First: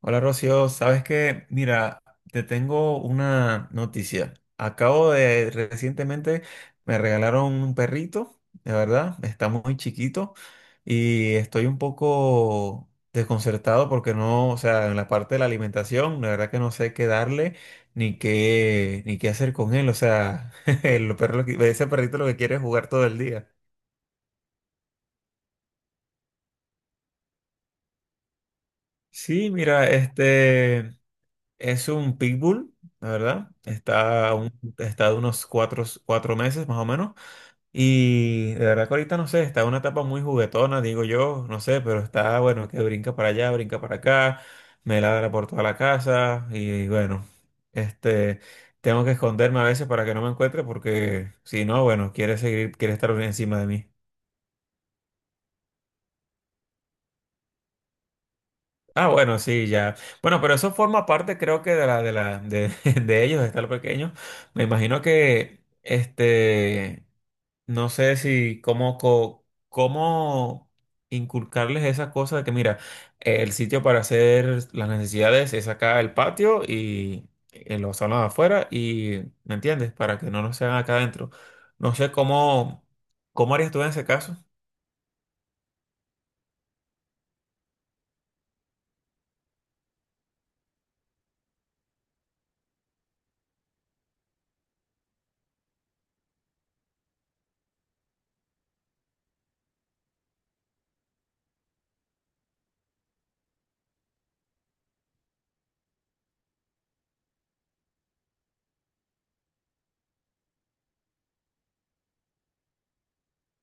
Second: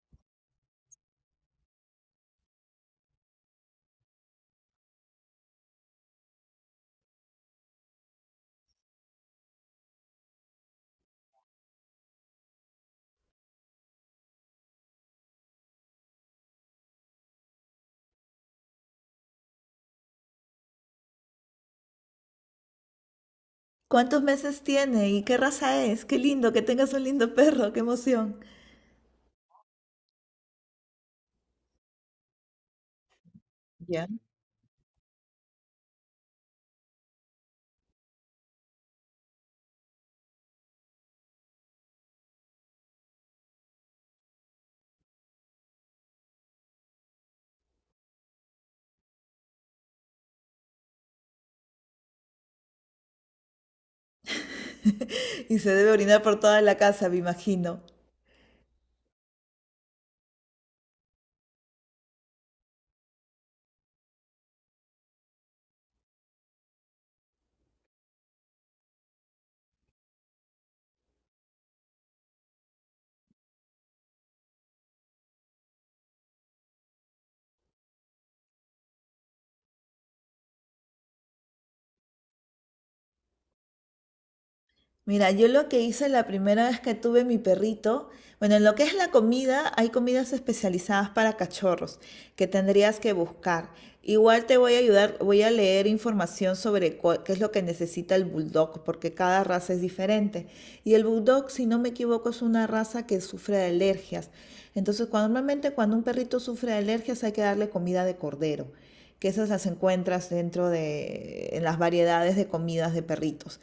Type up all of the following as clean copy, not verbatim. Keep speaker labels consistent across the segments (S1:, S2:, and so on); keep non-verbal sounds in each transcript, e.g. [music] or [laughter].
S1: Hola Rocío, sabes que, mira, te tengo una noticia. Recientemente me regalaron un perrito, de verdad, está muy chiquito y estoy un poco desconcertado porque no, o sea, en la parte de la alimentación, la verdad que no sé qué darle ni qué hacer con él, o sea, [laughs] el perro lo que- ese perrito lo que quiere es jugar todo el día.
S2: ¿Cuántos meses tiene y qué raza es? Qué lindo que tengas un lindo perro, qué emoción. [laughs]
S1: Sí, mira, es un pitbull, la verdad.
S2: Ya.
S1: Está de unos cuatro meses más o menos. Y de verdad que ahorita no sé, está en una etapa muy juguetona, digo yo, no sé, pero está bueno, que brinca para allá, brinca para acá, me ladra por toda la casa y bueno, este, tengo que esconderme a veces para que no me encuentre porque si no, bueno, quiere seguir, quiere estar encima de mí.
S2: Y se debe orinar por toda la casa, me imagino.
S1: Ah, bueno, sí, ya. Bueno, pero eso forma parte, creo que [laughs] de ellos, de estar pequeño. Me imagino que, no sé si cómo, co- cómo inculcarles esa cosa de que, mira, el sitio para hacer las necesidades es acá el patio y los salones afuera y, ¿me entiendes? Para que no nos sean acá adentro. No sé cómo, cómo harías tú en ese caso.
S2: Mira, yo lo que hice la primera vez que tuve mi perrito, bueno, en lo que es la comida, hay comidas especializadas para cachorros que tendrías que buscar. Igual te voy a ayudar, voy a leer información sobre qué es lo que necesita el bulldog, porque cada raza es diferente. Y el bulldog, si no me equivoco, es una raza que sufre de alergias. Entonces, normalmente cuando un perrito sufre de alergias hay que darle comida de cordero, que esas las encuentras en las variedades de comidas de perritos.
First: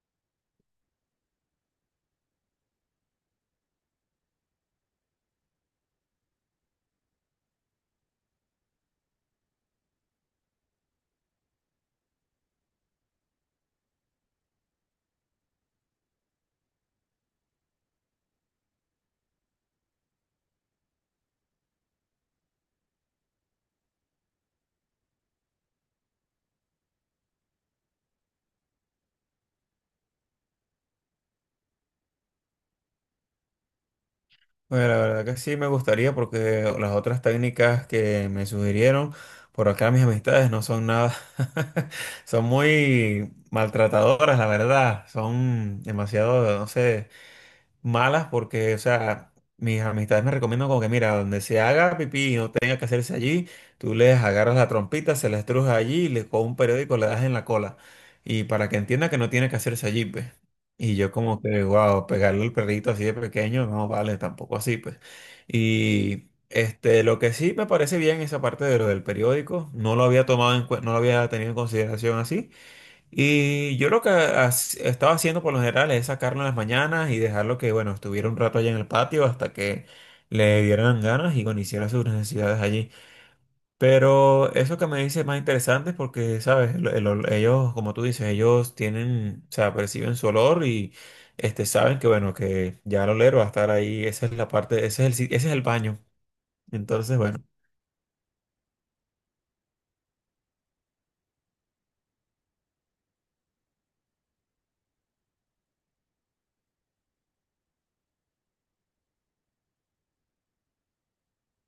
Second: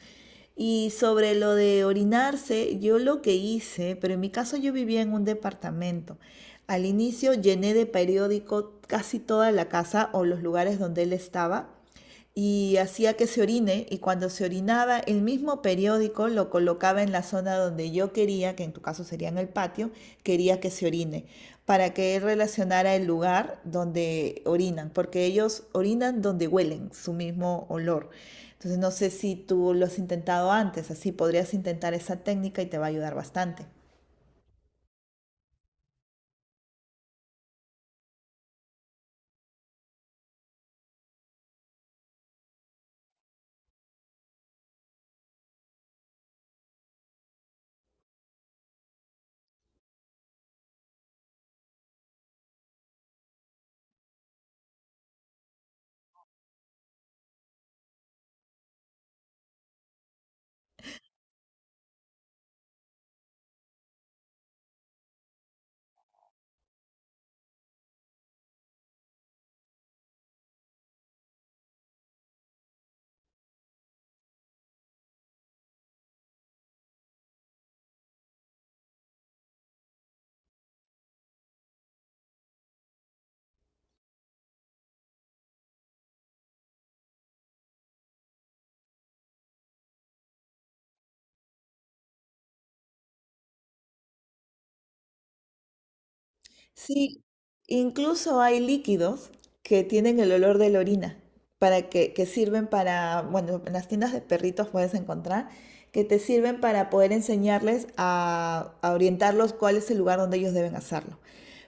S2: Y sobre lo de orinarse, yo lo que hice, pero en mi caso yo vivía en un departamento. Al inicio llené de periódico casi toda la casa o los lugares donde él estaba y hacía que se orine y cuando se orinaba el mismo periódico lo colocaba en la zona donde yo quería, que en tu caso sería en el patio, quería que se orine, para que él relacionara el lugar donde orinan, porque ellos orinan donde huelen, su mismo olor. Entonces no sé si tú lo has intentado antes, así podrías intentar esa técnica y te va a ayudar bastante.
S1: Bueno, la verdad que sí me gustaría porque las otras técnicas que me sugirieron por acá mis amistades no son nada, [laughs] son muy maltratadoras, la verdad, son demasiado, no sé malas porque, o sea, mis amistades me recomiendan como que, mira, donde se haga pipí y no tenga que hacerse allí, tú les agarras la trompita, se la estrujas allí y le con un periódico le das en la cola. Y para que entienda que no tiene que hacerse allí, pues. Y yo como que, wow, pegarle al perrito así de pequeño, no vale, tampoco así, pues. Y lo que sí me parece bien esa parte de lo del periódico, no lo había tomado en cuen- no lo había tenido en consideración así. Y yo estaba haciendo por lo general es sacarlo en las mañanas y dejarlo que, bueno, estuviera un rato allá en el patio hasta que le dieran ganas y, bueno, hiciera sus necesidades allí. Pero eso que me dice es más interesante porque, ¿sabes? Ellos, como tú dices, ellos tienen, o sea, perciben su olor y, saben que, bueno, que ya el oler va a estar ahí. Esa es la parte, ese es el, si- ese es el baño. Entonces,
S2: Sí,
S1: bueno.
S2: incluso hay líquidos que tienen el olor de la orina, que sirven para, bueno, en las tiendas de perritos puedes encontrar, que te sirven para poder enseñarles a orientarlos cuál es el lugar donde ellos deben hacerlo.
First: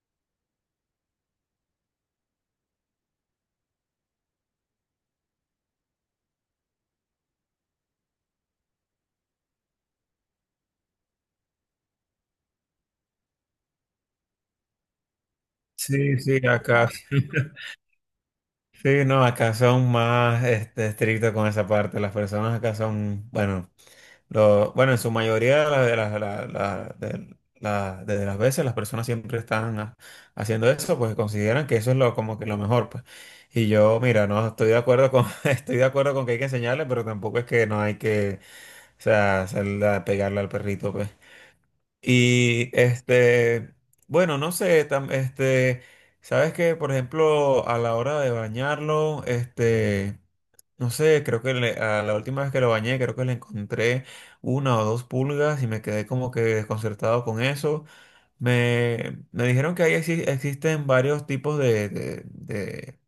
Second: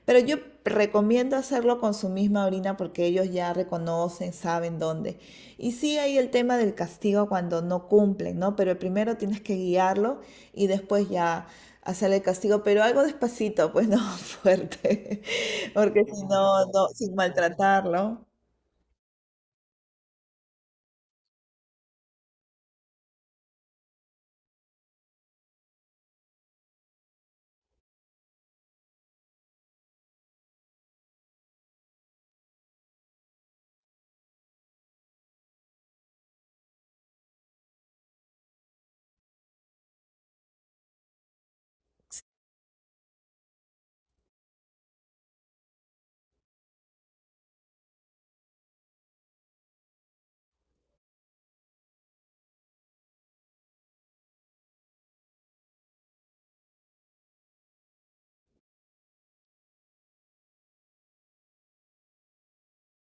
S2: Pero yo recomiendo hacerlo con su misma orina porque ellos ya reconocen, saben dónde. Y sí hay el tema del castigo cuando no cumplen, ¿no? Pero primero tienes que guiarlo y después ya hacer el castigo, pero algo despacito, pues no [laughs] fuerte, porque
S1: Sí,
S2: si
S1: sí,
S2: no, no,
S1: acá.
S2: sin
S1: [laughs]
S2: maltratarlo.
S1: Sí, no, acá son más estrictos con esa parte. Las personas acá son, bueno, lo, bueno, en su mayoría de las, la- la- de las veces las personas siempre están haciendo eso, pues consideran que eso es lo, como que lo mejor, pues. Y yo, mira, no estoy de acuerdo con, [laughs] estoy de acuerdo con que hay que enseñarle, pero tampoco es que no hay que, o sea, pegarle al perrito, pues. Y bueno, no sé, sabes que, por ejemplo, a la hora de bañarlo, no sé, creo que a la última vez que lo bañé, creo que le encontré una o dos pulgas y me quedé como que desconcertado con eso. Me dijeron que ahí existen varios tipos de,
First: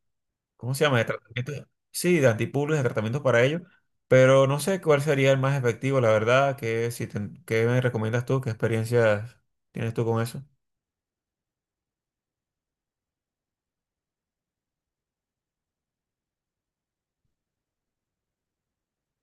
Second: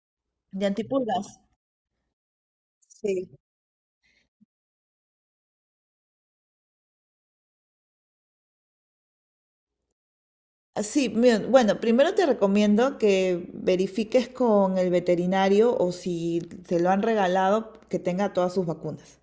S2: De
S1: ¿cómo se llama? De
S2: antipulgas.
S1: tratamiento. Sí, de antipulgas, de tratamientos
S2: Sí.
S1: para ello. Pero no sé cuál sería el más efectivo, la verdad. Que si te- ¿Qué me recomiendas tú? ¿Qué experiencias tienes tú con eso?
S2: Así, bien, bueno, primero te recomiendo que verifiques con el veterinario o si te lo han regalado, que tenga todas sus vacunas.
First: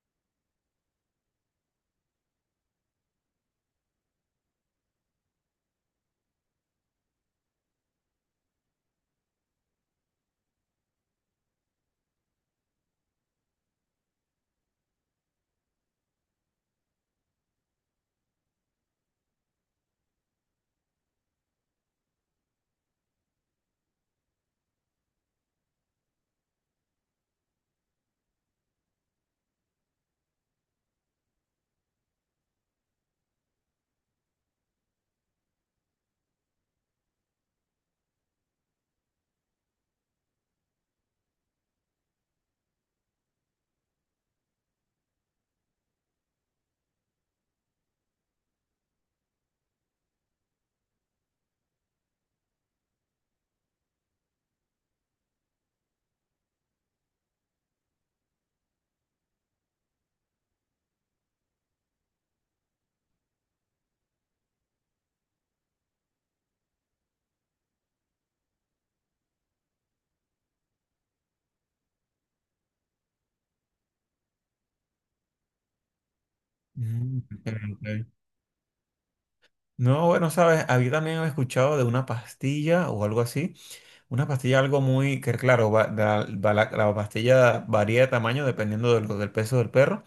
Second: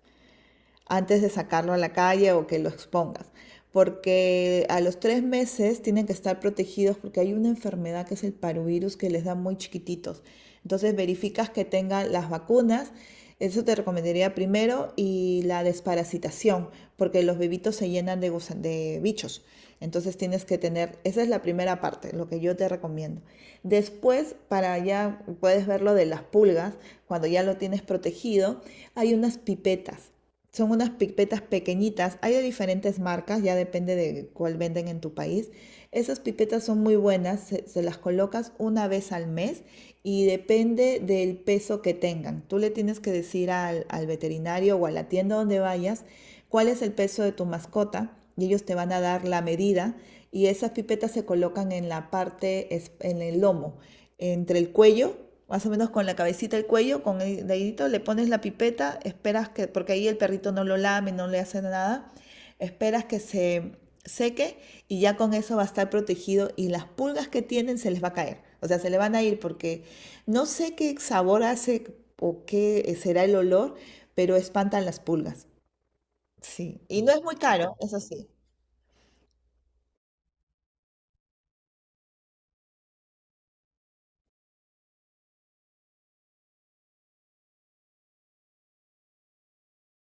S2: Antes de sacarlo a la calle o que lo expongas. Porque a los 3 meses tienen que estar protegidos porque hay una enfermedad que es el parvovirus que les da muy chiquititos. Entonces verificas que tengan las vacunas. Eso te recomendaría primero y la desparasitación, porque los bebitos se llenan de bichos. Entonces tienes que tener, esa es la primera parte, lo que yo te recomiendo. Después, para ya puedes ver lo de las pulgas, cuando ya lo tienes protegido, hay unas pipetas son unas pipetas pequeñitas, hay de diferentes marcas, ya depende de cuál venden en tu país. Esas pipetas son muy buenas, se las colocas una vez al mes y depende del peso que tengan. Tú le tienes que decir al veterinario o a la tienda donde vayas cuál es el peso de tu mascota y ellos te van a dar la medida y esas pipetas se colocan en la parte, en el lomo, entre el cuello más o menos con la cabecita el cuello, con el dedito, le pones la pipeta, esperas que, porque ahí el perrito no lo lame, no le hace nada, esperas que se seque y ya con eso va a estar protegido y las pulgas que tienen se les va a caer, o sea, se le van a ir porque no sé qué sabor hace o qué será el olor, pero espantan las pulgas. Sí, y no
S1: Mm,
S2: es muy
S1: ok,
S2: caro, eso
S1: ok.
S2: sí.
S1: No, bueno, sabes, había también escuchado de una pastilla o algo así. Una pastilla, algo muy, que claro, va la pastilla varía de tamaño dependiendo del peso del perro.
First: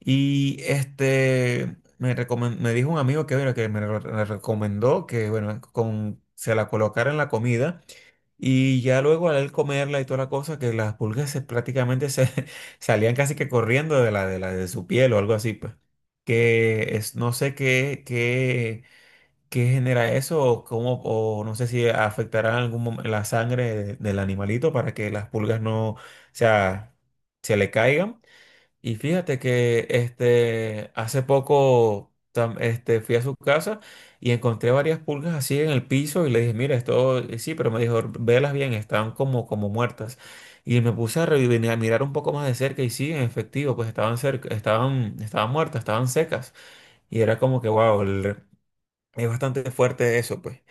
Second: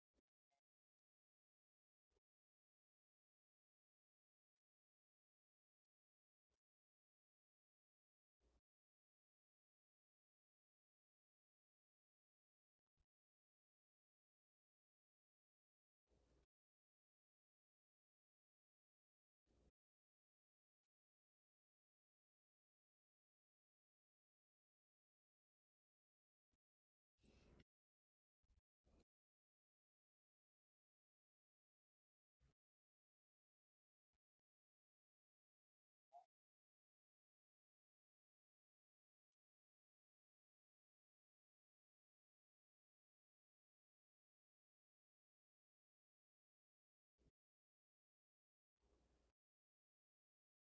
S1: Y este, me dijo un amigo que, bueno, me recomendó que, bueno, con, se la colocara en la comida. Y ya luego al él comerla y toda la cosa, que las pulgas prácticamente se [laughs] salían casi que corriendo de la, de la de su piel o algo así, pues. No sé qué genera eso, o cómo, o no sé si afectará en algún momento la sangre del animalito para que las pulgas no, o sea, se le caigan. Y fíjate que hace poco fui a su casa y encontré varias pulgas así en el piso y le dije, mira, esto sí, pero me dijo, velas bien, están como, como muertas. Y me puse a mirar un poco más de cerca y sí, en efectivo, pues estaban cerca, estaban muertas, estaban secas. Y era como que, wow, es bastante fuerte eso, pues.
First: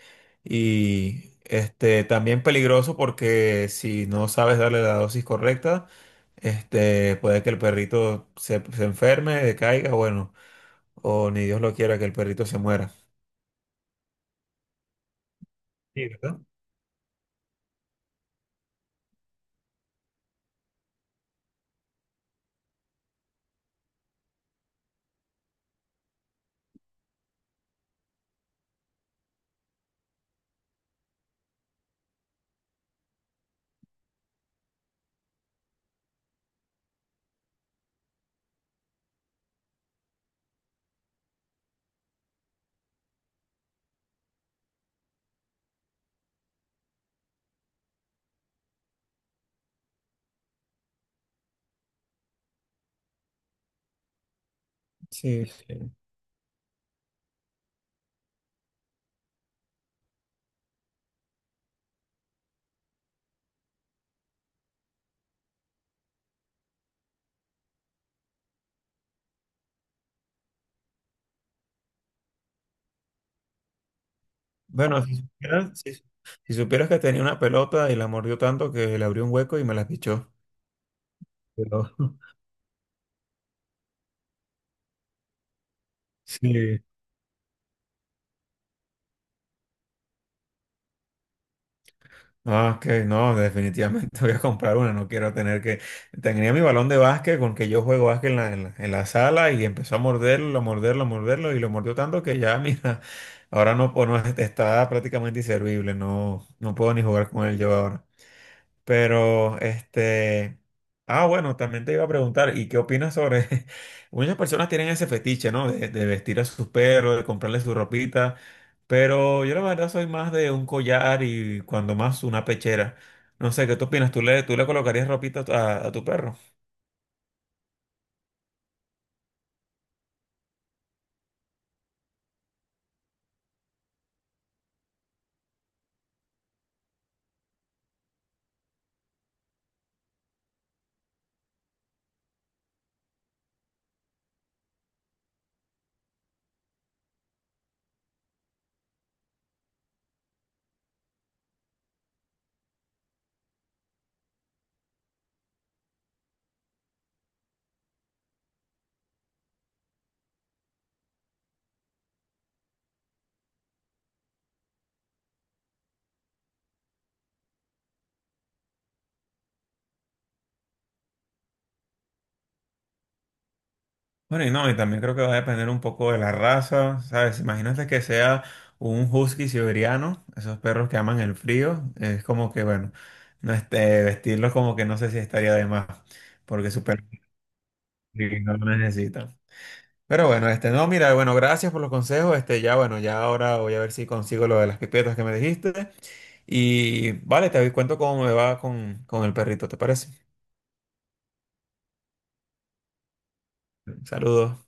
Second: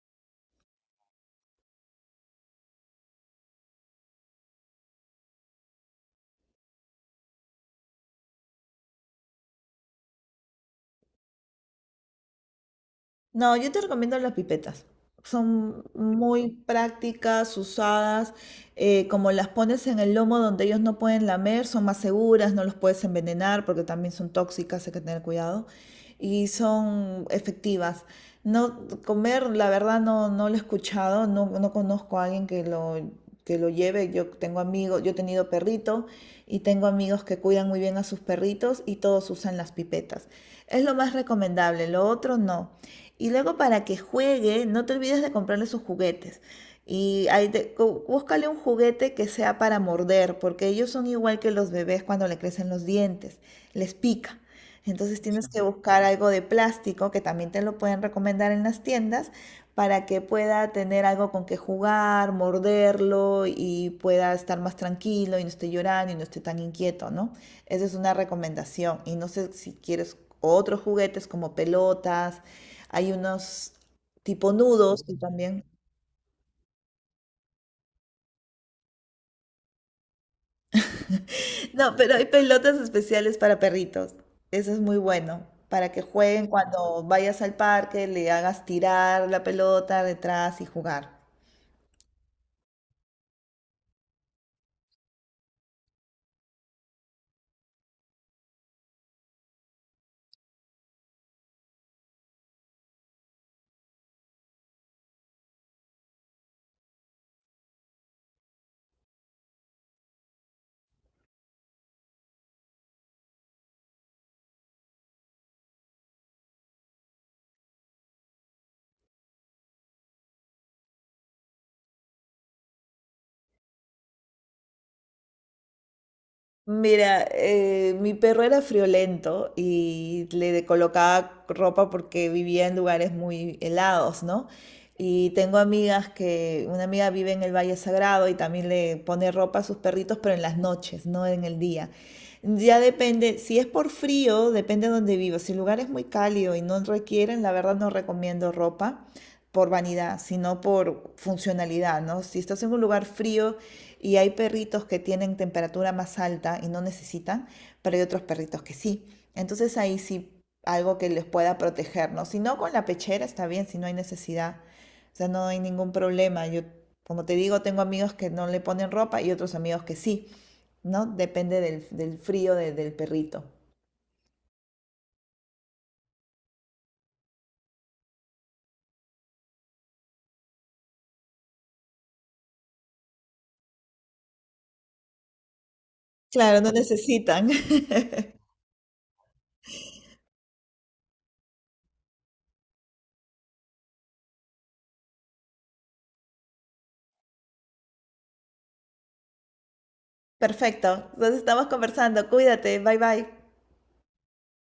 S1: Y este también peligroso porque si no sabes darle la dosis correcta, este puede que el perrito se enferme, decaiga, bueno, o ni Dios lo quiera que el perrito se muera.
S2: No, yo te recomiendo las pipetas. Son
S1: Sí, ¿verdad?
S2: muy prácticas, usadas, como las pones en el lomo donde ellos no pueden lamer, son más seguras, no los puedes envenenar porque también son tóxicas, hay que tener cuidado, y son efectivas. No, comer, la verdad, no, no lo he escuchado, no, no conozco a alguien que lo lleve. Yo tengo amigos, yo he tenido perrito y tengo amigos que cuidan muy bien a sus perritos y todos usan las pipetas. Es lo más recomendable, lo otro no. Y luego para que juegue, no te olvides de comprarle sus juguetes. Y ahí búscale un juguete que sea para morder, porque ellos son igual que los bebés cuando le crecen los dientes, les pica. Entonces
S1: Sí,
S2: tienes que
S1: sí.
S2: buscar algo de plástico, que también te lo pueden recomendar en las tiendas, para que pueda tener algo con que jugar, morderlo y pueda estar más tranquilo y no esté llorando y no esté tan inquieto, ¿no? Esa es una recomendación. Y no sé si quieres otros juguetes como pelotas hay unos tipo nudos
S1: Bueno,
S2: que también.
S1: si supieras que tenía una pelota y la mordió tanto que le abrió un hueco y me la pichó. Pero
S2: No, pero hay
S1: [laughs]
S2: pelotas especiales para perritos. Eso es muy bueno. Para que jueguen
S1: sí.
S2: cuando vayas al parque, le hagas tirar la pelota detrás y jugar.
S1: Ah, ok, no, definitivamente [laughs] voy a comprar una, no quiero tener que... Tenía mi balón de básquet con que yo juego básquet en la sala y empezó a morderlo, a morderlo, a morderlo y lo mordió tanto que ya, [laughs] mira, ahora no, o no está prácticamente inservible, no, no puedo ni jugar con él yo ahora. Pero, ah, bueno, también te iba a preguntar, ¿y qué opinas sobre? [laughs] Muchas personas tienen ese fetiche, ¿no? De vestir a sus perros, de comprarle su ropita, pero yo la verdad soy más de un collar y cuando más una pechera. No sé, ¿qué tú opinas? Tú le colocarías ropita a tu perro?
S2: Mira, mi perro era friolento y colocaba ropa porque vivía en lugares muy helados, ¿no? Y tengo amigas que, una amiga vive en el Valle Sagrado y también le pone ropa a sus perritos, pero en las noches, no en el día. Ya depende, si es por frío, depende de donde vivo. Si el lugar es muy cálido y no requieren, la verdad no recomiendo ropa por vanidad, sino por funcionalidad, ¿no? Si estás en un lugar frío y hay perritos que tienen temperatura más alta y no necesitan, pero hay otros perritos que sí. Entonces ahí sí algo que les pueda proteger, ¿no? Si no con la pechera está bien, si no hay necesidad, o sea, no hay ningún problema. Yo, como te digo, tengo amigos que no le ponen ropa y otros amigos que sí, ¿no? Depende del frío del perrito.
S1: Bueno, y no, y también creo que va a depender un poco de la raza, ¿sabes? Imagínate que sea un husky siberiano, esos perros que aman el frío, es como que, bueno, no este, vestirlos como que no sé si estaría de más,
S2: Claro,
S1: porque
S2: no
S1: su perro
S2: necesitan. [laughs]
S1: sí no lo necesita. Pero bueno, no, mira, bueno, gracias por los consejos, ya, bueno, ya ahora voy a ver si consigo lo de las pipetas que me dijiste, y vale, te cuento cómo me va con el perrito, ¿te parece?
S2: Perfecto, entonces estamos conversando. Cuídate, bye bye.
S1: Saludos.